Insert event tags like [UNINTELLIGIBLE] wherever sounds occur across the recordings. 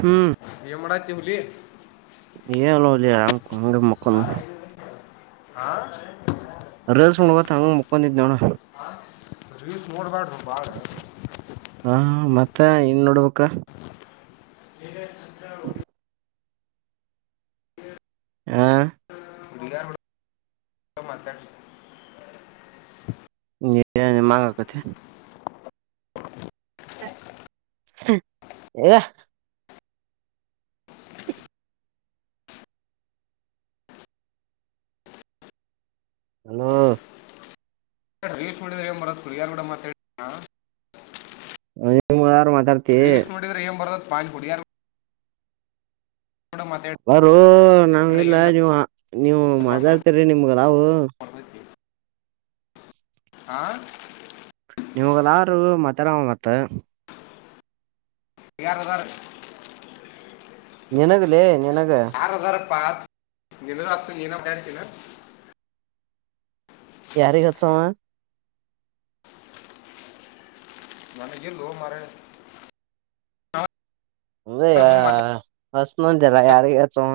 ಹ್ಮ್ ಏನ್ ಮಾಡತ್ತಿ ಹುಲಿ ಏನಿಲ್ಲೋಲೆ ಆರಾಮ್. ಇಲ್ಲಾ ಮಕ್ಕೊಂಡೇನಿ. ಹಾ ರೀಲ್ಸ್ ನೋಡ್ಕೊಂತ ಹಂಗ ಮಕ್ಕೊಂಡಿದ್ನೋ ಅಣ್ಣ. ರೀಲ್ಸ್ ನೋಡ್ಬ್ಯಾಡ್ರಿ ಭಾಳ ಹಾ ಮತ್ತ ಏನ್ ನೋಡ್ಬೇಕ? ಎ ಲೇ ಸಂತ್ಯಾ ಹ ಹುಡ್ಗ್ಯಾರಾರ್ಗೋಡ ಮಾತಾಡಿ. ಏ ನಿಮ್ಮ ಹಂಗ ಅಕ್ಕೆತಿ. [INAUDIBLE] ಹಲೋ ರೀಲ್ಸ್ ಮಾಡಿದ್ರ ಏನ್ ಬರತ್ತ ಹುಡುಗ್ಯಾರ ಕೂಡ ಮಾತಾಡಿ [UNINTELLIGIBLE] ರೀಲ್ಸ್ ಮಾಡಿದ್ರ ಏನ್ ಬರ್ತೇತಿ ಪಾ ಅಲ್ಲಿ ಹುಡುಗ್ಯಾರ ಬಾರೋ ನಾವ ಇಲ್ಲ ಏನ್ರ ನೀವು ನೀವು ಬಂದ್ರ ಮಾತಾಡ್ತಿರಿ ನಿಮ್ಗ ಆದಾವು. ಬರ್ತೈತಿ ಹಾ. ಇವ್ನಿಗ್ ಆದರೂ ಮಾತಾಡಾವ ಮತ್ತ. ಯಾರ ಅದರ್ರಿ. ನಿನಗಲೇ. ಯಾರದಾರ. ಪ ನಿನಗ ಹಚ್ತೇನಿ ನೀನ ಮಾತಾಡ್ತೀತೇನ. ಯಾರಿಗ ಹಚ್ಚಾವ್. ನನಗ ಇಲ್ಲೋ ಮಾರಾಯ. ಅದೇ ಹೆಚ್ಚಿತೇನಿ ಅಂದೆಲ್ಲ ಯಾರಿಗ ಹಚ್ಚಾವ್.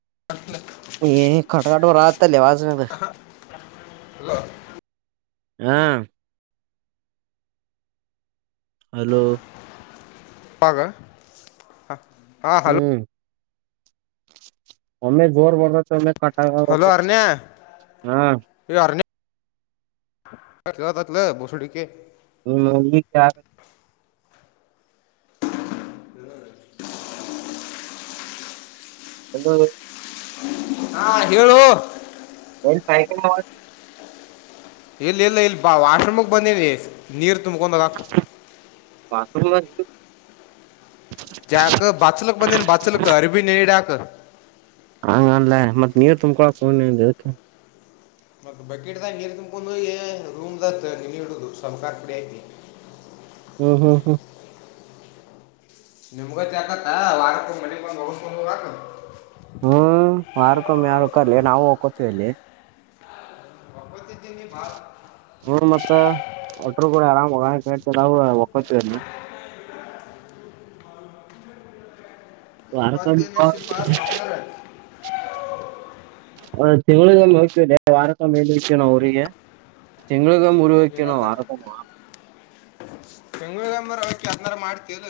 [UNINTELLIGIBLE] ಏ ಕಟ್ ಕಟ್ ಬರತೇತಿ ಅಲ್ಲೇ ಆವಾಜ್ ಇದ. ಹ್ಮ ಹಲೋ. ಹೌದ ಹಾ. ಹಲೋ ಹ್ಮ್ ಒಮ್ಮೆ ಜೋರ್ ಬರ್ತೇತಿ ಒಮ್ಮೆ. ಕಟ್ ಹಲೋ ಆಗತೈತಿ ಅರ್ನ್ಯ ಹಾ ಏ ಅರ್ನ್ಯ. ಕೆಲತೆತ್ಲಾ ಬೋಸ್ಡಿಕೆ. ಹ್ಮ್ ಈ [INAUDIBLE] ಶಿಂದೊಳ್ಳಿ. ಹಾ ಹೇಳೋ. ಪೈಕಯನೆ. ಇಲ್ಲಿ ಇಲ್ಲ ಇಲ್ಲಿ ಬಾ ವಾಶ್ರೂಮಗೆ ಬಂದೇವಿ ನೀರ್ ತುಂಬಕೊಂಡ ಹೋಗಕ್. ಜಾಕ ಬಚಲಕ್ ಬಂದಿನ ಬಚಲಕ ಅರಬಿ ನೆನಿಇಡಾಕ್. ಅನ್ಲ ಮತ್ [INAUDIBLE] ಮತ್ತ ಬಕೆಟದಾಗ್ ನೀರು ತುಂಬಕೊಂಡ ಹೋಗಿ ರೂಮ್ ದ ನೇಣಿ ಇಡೋದು ಸಬ್ಕರ್ ಪುಡಿ ಹಾಕಿ. ಹ್ಮ್ ಹ್ಮ್ ಹ್ಮ್. ನಿಮಗೈತಿ ಆಕತ್ತ ವಾರಕ್ಕೊಮ್ಮೆ ಮನೆಗ್ ಬಂದ್ ಓಗಸ್ಕೊಂಡ್ ಹೋಗಾಕಾ. ಹ್ಮ್ ವಾರಕ್ಕೊಮ್ಮೆ ಯಾರ್ ಹೋಗ್ತಾರ್ಲೆ ನಾವ ವಕ್ಕೋತೆವಿ. ವಕ್ಕೊತಿಧಿ ನಿ ಭಾಳ. ಹೂ ಮತ್ತ ಒಟರು ಕ ಆರಾಮ್ ಹೇಳ್ತ ಅವರು ಒಕ್ಕೋತ. ವಾರಕ್ಕೊಮ್ಮೆ. ಮತ್ತೇನು ಹ ನಡೆಸಿಪ್ಪ ಸಂಸ್ಕಾರ ತಿಂಗಳಗೊಮ್ಮೆ ಹೋಗ್ತವಿಲೆ ವಾರಕ್ಕಮ್ಮೆ ಎಲ್ ಹೋಗ್ತೀವಿ ನಾವ ಊರಿಗೆ. ತಿಂಗಳಿಗೊಮ್ಮೆ ಊರಿಗ ಹೋಗ್ತೀವ ನಾವ ಏನತ್ತ ವಾರಕ್ಕೊಮ್ಮೆ ಹೋಗಲ್ಲ. ತಿಂಗಳಿಗೊಮ್ಮೆ ಹೋಗ್ತಿ ಅದ್ನ ಅರೆ ಮಾಡ್ತೀ ಅಲ್ಲ.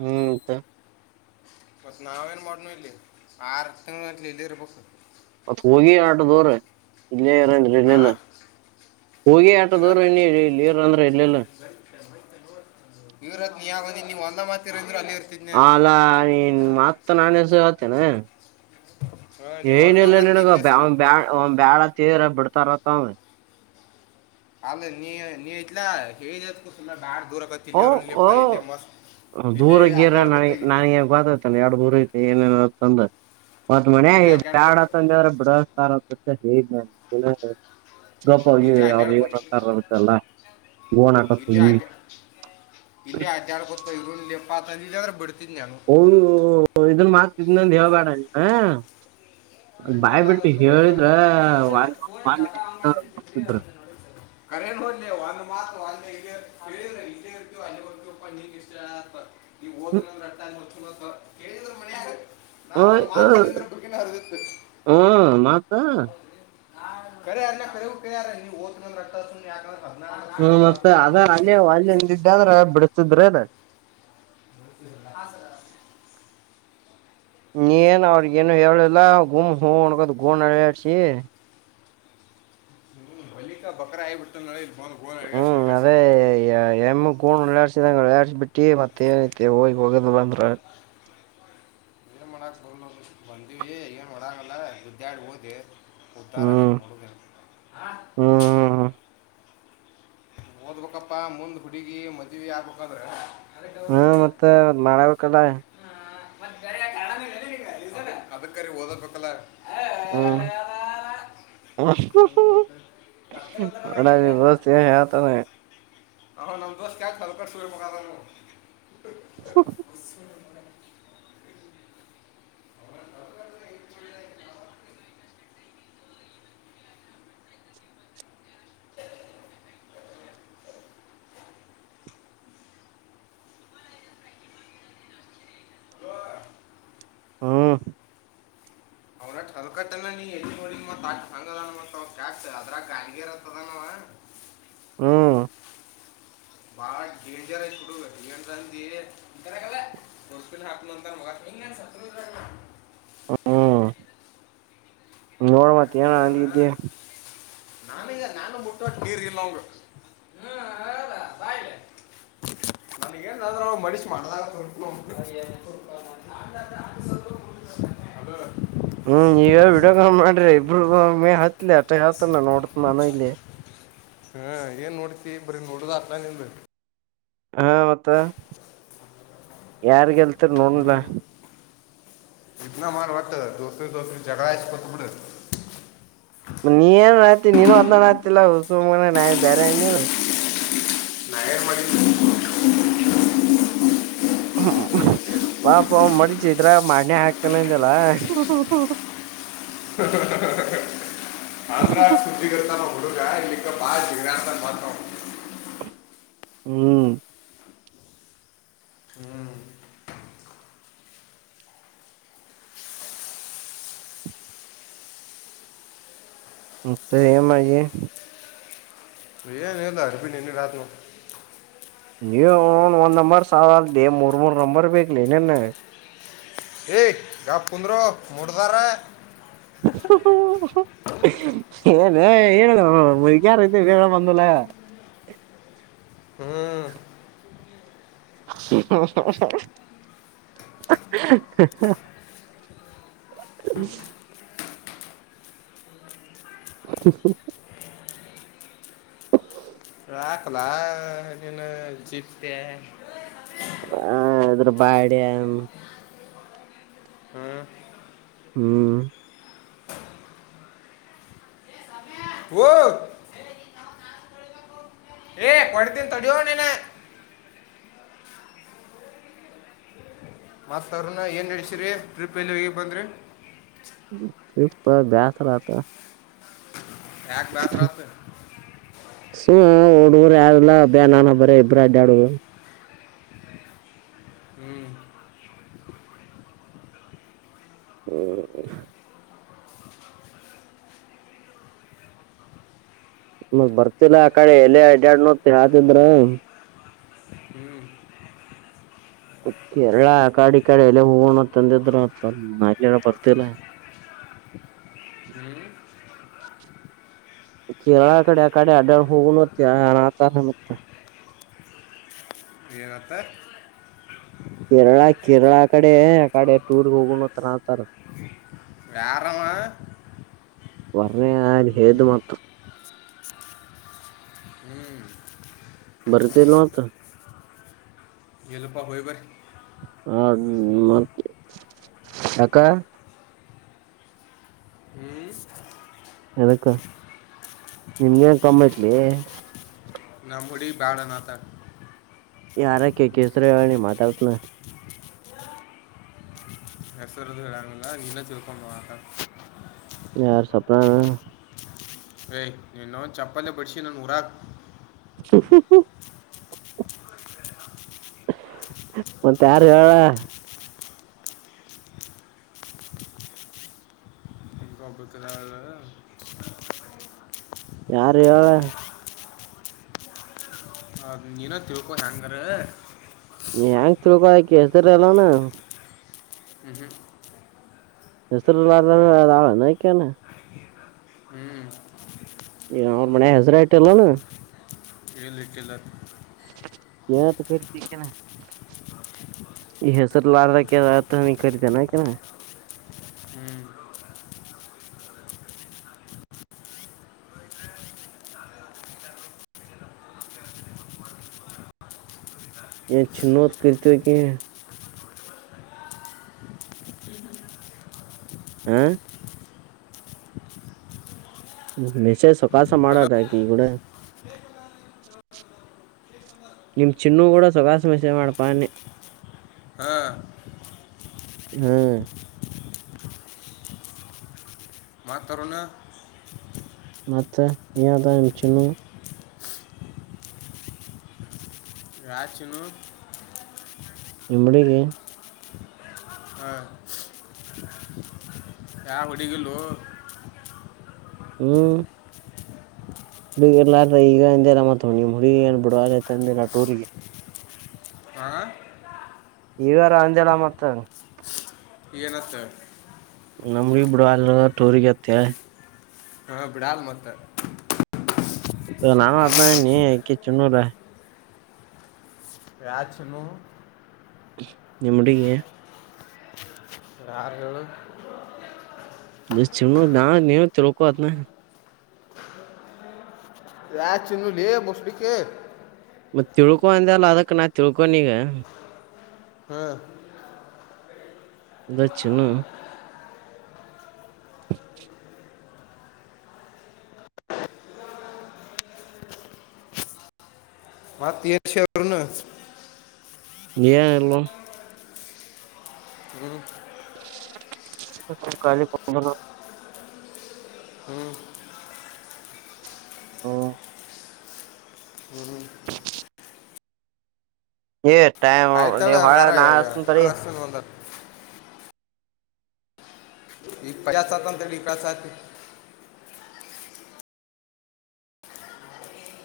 ಹ್ಮ್ ಮತ್ತ. ಮತ್ತ ನಾವ ಏನ್ ಮಾಡ್ನ ಇಲ್ಲಿ ಆರ್ ತಿಂಗಳುಗಟ್ಟಲೆ ಇಲ್ಲೆ ಇರ್ಬೇಕ. ಮತ್ ಹೋಗಿ ಆಟದೂರ. ಇಲ್ಲೇ ಇರಂದ್ರೆ ಆ ಇರಲಿಲ್ಲ ಹೋಗಿ ಏನ ಆಟದೂರ ಅನ್ನಿ ಇಲ್ಲೆ ಇರ ಅಂದ್ರೆ ಇರಲಿಲ್ಲ. ಇರತ್ ನೀ ಯಾವಾಗ ಅಂದಿ ನೀ ಒಂದ ಮಾತ ಇರ ಅಂತ ಅಂದ್ರು ಅಲ್ಲಿ. ಇರ್ತಿದ್ನೆ ಅಲ್ಲ ಮತ್ತ ನಾಣಸ ಹೊತ ನ. ನೀವು ಒಂದ ಹೇಳಿನಿಲ್ಲ ನಿನಗ ಮಾತಿರ್ಲಿ ಬ್ಯಾಡ ಸ್ವಲ್ಪ ಒಮ್ಮೆ ಬ್ಯಾಡ ಅಂತ ಹೇಳಿದ್ರ ಬಿಡ್ತಾರತ್ತ ಅವ. ಆಮೇಲೆ ನೀ ನೀ ಆಯ್ತಿ ಲಾ ಹೇಳಿನಿ ಅಂತ ಕುತ್ಬ್ಯಾಡ್. ಓ ಓ ಇಲ್ಲೇ ದೂರಗಿರ ನನ ಅಡ್ಡಾಡ್ಕೊತ ಇ- ನನಗಿನ್ ಗೊತ್ತಾಯ್ತಿ ಏನ್ ಎಷ್ಟ ದೂರ್. ಏನೇನ ತಂದ ಮತ್ ಇಲ್ಲೇ ಮನ್ಯಾಗ ಅಡ್ಡಾಡ್ಕೊತ ಬ್ಯಾಡತಂದ್ರ ಬಿಡಸ್ತರ. ಮತ್ತ ಹೇಳಿದ್ನ್ಯಾಳ ನಾನು ನಿಗೆಲ್ಲ. ಗಪ ಇವ ಇಲ್ಲೇ ಯಾವಲೆ ಇವ ಅಡ್ಡಾಡ್ಕೊತ ಏನಂತಾರತಲ್ಲ ಬೋಣ ಹಾಕೋತ ಇಲ್ಲೇ ಹೋಗಿ. ಅಡ್ಡ ಇಲ್ಲೇ ಅಡ್ಯಡ್ಕೋಟ ಇರೋನ್ ಲೆ ಪಾ ಇಲ್ಲ್ರೆ ಬಿಡ್ತ. ಅಯ್ಯೋ ಇದನ್ ಮಾತ್ತಿದನಂದು ಹಾಂ ಸರ್ ಹೇಳ್ಬೇಡ ನೀನ. ಇನ್ನೇನ್ ಬಾಯ್ ಆದ ಬಿಟ್ಟು ಕರೆಯಪ್ಪ ಹೇಳಿದ್ರ. ಇಲ್ಲ ಸರ್ ಫೋನ್ [INAUDIBLE] ಖರೇ ನೋಡಲೇ ಒಂದು ಮಾತ್ರ ಅಲ್ಲೆ ಇ ಇಲ್ಲೇ ಹೇಳಿದ್ರ ಇಲ್ಲೇ ಇರ್ತೆವ ಅಲ್ಲೆ ಹೊಕ್ಕೇವ್ ನಿಮ್ಮ ಇಷ್ಟ. ಇಲ್ಲೆ ಹ್ಮ್ ಹೋಗ್ತೀನಿ ಅಂದ್ರ ಅಷ್ಟ ಅಲ್ಲೆ ಹೋಗ್ ಕುಡೋಡ್ ಓಯ್ ಅವ್ ಮಾತಂದ್ರೆ. ಹ್ಮ ಮತ್ತ. ಖರೆ ಅಣ್ಣ ಖರೆನು ಕೇಳ್ಯಾರ್ ನೀ ಹೋಗ್ತೀನಿ ಅಂದ್ರ ಅಷ್ಟ ಸುಮ್ ಯಾಕ ಅಂದ್ರ. ಹ್ಮ ಮತ್ತೆ ಅದ ಅಲ್ಲಿ ಅಲ್ಲಿಂದಡ್ಾದ್ರೆ ಬಿಡತಿದ್ರೆ ಅದ ನೀನ್ ಅವ್ರಗ ಏನು ಹೇಳಿಲ್ಲ ಗುಮ್ ಹೂ ಒಣಗದ ಗೋಣ ಅಲ್ಯಾಡ್ಸಿ. ಹ್ಮ ಬಳಿಕಾ ಬಕ್ರಾ ಆಗಿಬಿಟ್ಟೇನೋ. ಹ್ಮ್ ಅದೇ ಎಮ ಗೋಣ ಅಲ್ಲಾಡಿಸಿದಂಗ. ಅಲ್ಯಾಡ್ಸಿ ಬಿಟ್ಟಿ ಮತ್ತ ಏನ್ಐತೆ ಹೋಗಿ ಓಗದ ಬಂದ್ರ ಆತ. ಎನ್ ಮಾಡಕ್ ಬರುಲ್ಲಾ ಬಂದಿವವಿ ಈಗನ್ ಒಡಾಗಲ್ಲ ಗುಡ್ಡಿಯಾಡಿ ಹೋದೇ. ಉದ್ದಾರ್ ಹ್ಮ್ ಅಗಾಕ್ ನೋಡೋದ ಇನ್ನ ಹಾ. ಹ್ಮ್ ಓದ್ಬೇಕಪ್ಪಾ ಮುಂದ್ ಹುಡುಗಿ ಮದ್ವಿ ಆಗ್ಬೇಕಾದ್ರೆ. ಹ್ಮ ಮತ್ತೆ ಮಾಡಬೇಕಲ್ಲ ಅದಕ್ಕರಿ ಓದಬೇಕಲ್ಲ ಹ್ಮ ಅಲ್ಲ ಅಡ ಬಸ್ ಯ ಯತ ನಮ್ ದೋಸ್ತ್ ತಲ್ ಕೆಟ್ಟ ಮಗ ಅದನ ಹ ಹ್ಮ್ ಹೊರಟ್ ಹರಕಟ್ಟ ನೀ ಎಲ್ಲಿ ನೋಡಿ ಮ ಹಂಗದ ಮ ಕ್ಯಾತ ಅದ್ರಾಗ ಹಂಗಗೆ ಇರತ್ತದ ನವ ಹ್ಮ ಬಾಳ ಡೇಂಜರ್ ಐುಡು ಏ ರನ್ಸ್ಲ್ ಹಾಕ್ ಅಂತ ಮಗ ಹಮ್ ನೋಡ ಮತ್ ಏನ ಅಂದಿದ್ದೆ ನಾನು ನಾನು ಮುಟ್ಟ ನೀರಿ ಇಲ್ಲ ಅವಗೆ ಬಾ ಇಲ್ಲಿ ಹ ್ರ ಮನಿಷ ಮಾಡಿದಾಗ ಹ ಅದ ಹ್ಮ್ ನೀವ ವಿಡಿಯ ಮಾಡ್ರಿ ಇಬರು ಮೇ ಹತ್ಲಿ ಅಷ್ಟ ಹತನ ನೋಡತ ನಾನು ಇಲ್ಲಿ ಹ್ಮ ಏನ್ ನೋಡತಿ ಬರೀ ನೋಡುದ ಅತ್ ನಿಂದ್ ಹಾ ಮತ್ತ ಯಾರ್ಗಲ್ತಾರ ನೋಡ್ಲ ಇನ್ನ ಮಾಡ ಒಟ್ಟ ದೋಸ್ರ ದೋಸ್ರ ಜಗಳ ಎಷ್ಟ ಕೊತ ಬಿಡ ಸುಮ ಮನೆ ನ ಬೇರೆ ಎಣ್ಣನು ನಾ ಏನ್ ಮಾಡಿದ್ದೆ ಹ್ಮ ಪಾಪ ಮಡ ಚಿದ್ರ ಮಾಡನೆೇ ಆಾಕ್ತನಂದಲ್ಲ ಹೂ ಹೂ ಹ ಹ ಹ ಹ ಹ ಆಂಧ್ರಾಜ ಸುದ್ದೀಿಕೃತನ ಹುಡುಗ ಇಲ್ಲಿಕ್ಕ ಭಾಳ ಜಗ್ರಾಂತ ಮಾತ್ರ ಹ್ಮ್ ತ್ತ ಏ ಮಾಡಿಗೆ ಏನ್ ಎಲ್ಲ ಅಡುಪಿಿನಿ ನಿನ್ನ ರಾತ್ ನೀವನ್ ಒಂದ್ ನಂಬರ್ ಸಾಲ್ದಾ ಅಲ್ದಿ ಮೂರ್ ಮೂರ್ ನಂಬರ್ ಬಗ್ಲಿನ್ನನ್ ಎ ಗ್ಯಾಪ್ ಕೊಂಡ್ರೋ ಮೂಡ್ದರ ಹ ಹೂ ಹೂ ಏನ್ ಹೇಳ ಯಾರ ಐತೆ ಬ ಬಂದಲ್ಲ ಹ್ಮ್ ಹೂ ಹಾ ಹಾ ಹ [INAUDIBLE] ರಾಕ್ಲ ನಿನು ಜಿಪ್ತೆ ಹ ಅದ್ರ ಬಾಡ ಹ್ಮ್ ಹ್ಮ್ ಓ ಕೊಡತಿನ ತಡಿಯೋ ನಿನ ಮತ್ ಅವ್ರನ ಏನ್ ಹಡಸಿರಿ ಟ್ರಿಪ್ ಎಲ್ಲಿ ಹೋಗಿ ಬಂದ್ರಿ ಬ್ಯಾಸರತ ಯಾಕ್ ಬ್ಯಾಸ್ರತ್ ಸ ಡರು ಯಾರಲ್ಲಬ್ಯಾ ನಾವಿಬ್ಬರ ಇಬ್ಬ್ರ ಅಡ್ಡ್ಯಾಡು ಹ್ಮ್ ಹ್ಮ್ ಮ ಬರ್ತಿಲ್ಲಾ ಆ ಕಡೆ ಎಲೆ ಅಡ್ಯಾಡ್ ನೋ ಹಾತಿದ್ರ ಹ್ಮ್ ಕೇರಳ ಕಾಡೆ ಕಾಡೆ ಎಲ್ಲ ಹೋಗೋಣಂದಿದ್ರ ಬರ್ತಿಲ್ಲ ಹಾ ಹ್ಮ್ ಕೇರಳ ಕಡೆ ಅ ಕಾಡೆ ಅಡ್ಡ ಹೋಗ ನತ್ತ ಅನಾಕತಾರ ಏನತ್ತ ಕೇರಳ ಕೇರಳ ಕಡೆ ಆಕಡೆ ಟೂರಗ ಹೋಗಣತ್ರ ನತಾರ ಯಾರಾವಾ ವರ್ಣ ಆನ್ ಹೇಟ್ಮತ್ರ ಹ್ಮ್ ಬರತಿಲ್ಲಂತ ಇಲ್ಲಪ್ಪ ಹೋಗಿ ಬರಿ ಹಾ ಮತ್ ಏಕ್ಕ ಹ್ಮ್ ಎದಕ್ಕ ನಿಮ್ಗೆನ್ ಕಮ್ಮಐತ್ಲೇ ನಮ್ಮ ಹುಡುಗಿ ಬ್ಯಾಡ ಅನ್ನಾಕತಾಳ ಯಾರಕ್ಕಿ ಅಕ್ಕಿ ಹೆಸರು ಹೇಳ ಮಾತಾಡ್ತಾ ನಾ ಹೆಸರು ಹೇಳಂಗಿಲ್ಲ ನಿನ್ನ ತಿಳ್ಕೊಮ್ಬಿಡು ಅಟ್ಟ [UNINTELLIGIBLE] ಏಯ್ ಇನ್ನೊ ಒ ಚಪ್ಪಲ್ ಬಿಡಿಸಿ ನನ್ ಊರಾಗ [UNINTELLIGIBLE] ಮತ್ತು ಯಾರ ಹೇಳಾ ಒಬ್ಬ ಕೆದಾಳ ಯಾರು ಹೇಳಾ ಅದು ನೀನ ತಿಳ್ಕೋ ಹೆಂಗರೆ ಹ್ಯಾಂಗ್ ತಿಳ್ಕೊಳಕ್ಕೆ ಅಕ್ಕಿ ಹೆಸರಿಲ್ಲೇನ ಹ್ಞೂ ಹೆಸರಿಲ್ಲರ್ಧಾಳ್ ಅದಾಳ ಏನ್ ಆಕೇನ ಹ್ಞೂ ಯ ಮನೆ ಹೆಸರು ಇಟಿಲ್ಲೆನ್ ಕಲ್ಲ ಕಲ್ಲ [UNINTELLIGIBLE] ಹೆಸರ್ಲಾರದ ತನಿ ಕರೀತಿಎನ ಆಕೆನ್ ಹ್ಮ್ ಏನ್ ಚಿನ್ನು ಅಂತ ಕರೀತಿ ಆಕಿಗೆ ಹ ಮೆಶೇಜ್ ಸವಕಾಸ ಮಾಡ ಹಲೋ ಆಕಿ ಈ ಕೂಡ ನಿಮ್ ಚಿನ್ನೂ ಕೂಡ ಸಾವ್ಕಾಸ್ ಮೆಸೇಜ್ ಮಾಡಪ್ಪ ಅನ್ನಿ ಹಾಂ ಹ್ಮ್ ಮತ್ತು ಅರುಣ ಮತ್ತೆ ಏನದಾ ನಿಮ ಚಿನ್ನು ಯಾ ಚಿನ್ನು ನಿಮ್ಮ ಹುಡುಗಿ ಹಾಂ ಯಾವ ಹುಡಗಿಲ್ಲೊ ಹ್ಮ್ ಹುಡುಗಿ ಎಲ್ಲಾರ್ರ ಈಗ ಇಂದೆಲ್ಲ ಮ ನಿಮ್ಮ ಹುಡುಗಿ ಏನ್ ಬಿಡುವತಂದೆಲ್ಲ ಟೂರಿಗೆ ಹಾಂ ಈಗಾರ ಅಂದಲ್ಲ ಮತ್ತ ಎನತ್ತ್ ನಮಡಿ ಬಿಡ ಅಲ್ ಟೂರ್ಗತ್ತ ಹಾಂ ಬಿಡಾಲ ಮತ್ತ ನಾವ ಅದ್ನ ನೀ ಆಕಿ ಚಿನ್ನುಲಾ ಯಾ ಚಿನ್ನು ನಿಮ್ಮ ಹುಡುಗಿ ಯಾರು ಹೇಳು ಚಿನ್ನು ನಾನೇ ತಿಳುಕೊ ಅದನ್ನ ಯಾ ಚಿನ್ನುಲೇ [UNINTELLIGIBLE] ಮತ್ತ ತಿಳ್ಕೊಂದ ಅಲ್ಲ ಅದಕ್ ನಾ ತಿಳ್ಕೊನ ಈಗ ಹ್ಮ್ ದಕ್ಷಣ [INAUDIBLE] ಮತ್ತಷ ನಲ್ಲ ಕಾಲಿ ಪ ಹ ಆಯ್ತಾಳ ಮ ವಳ ಹಂಗಾರ ನಾ ಅ ತರಿ ಹಂಗಸ್ತನ ಒಂದ ಈ ಕಯ ಸತಂತ ಪಸತಿ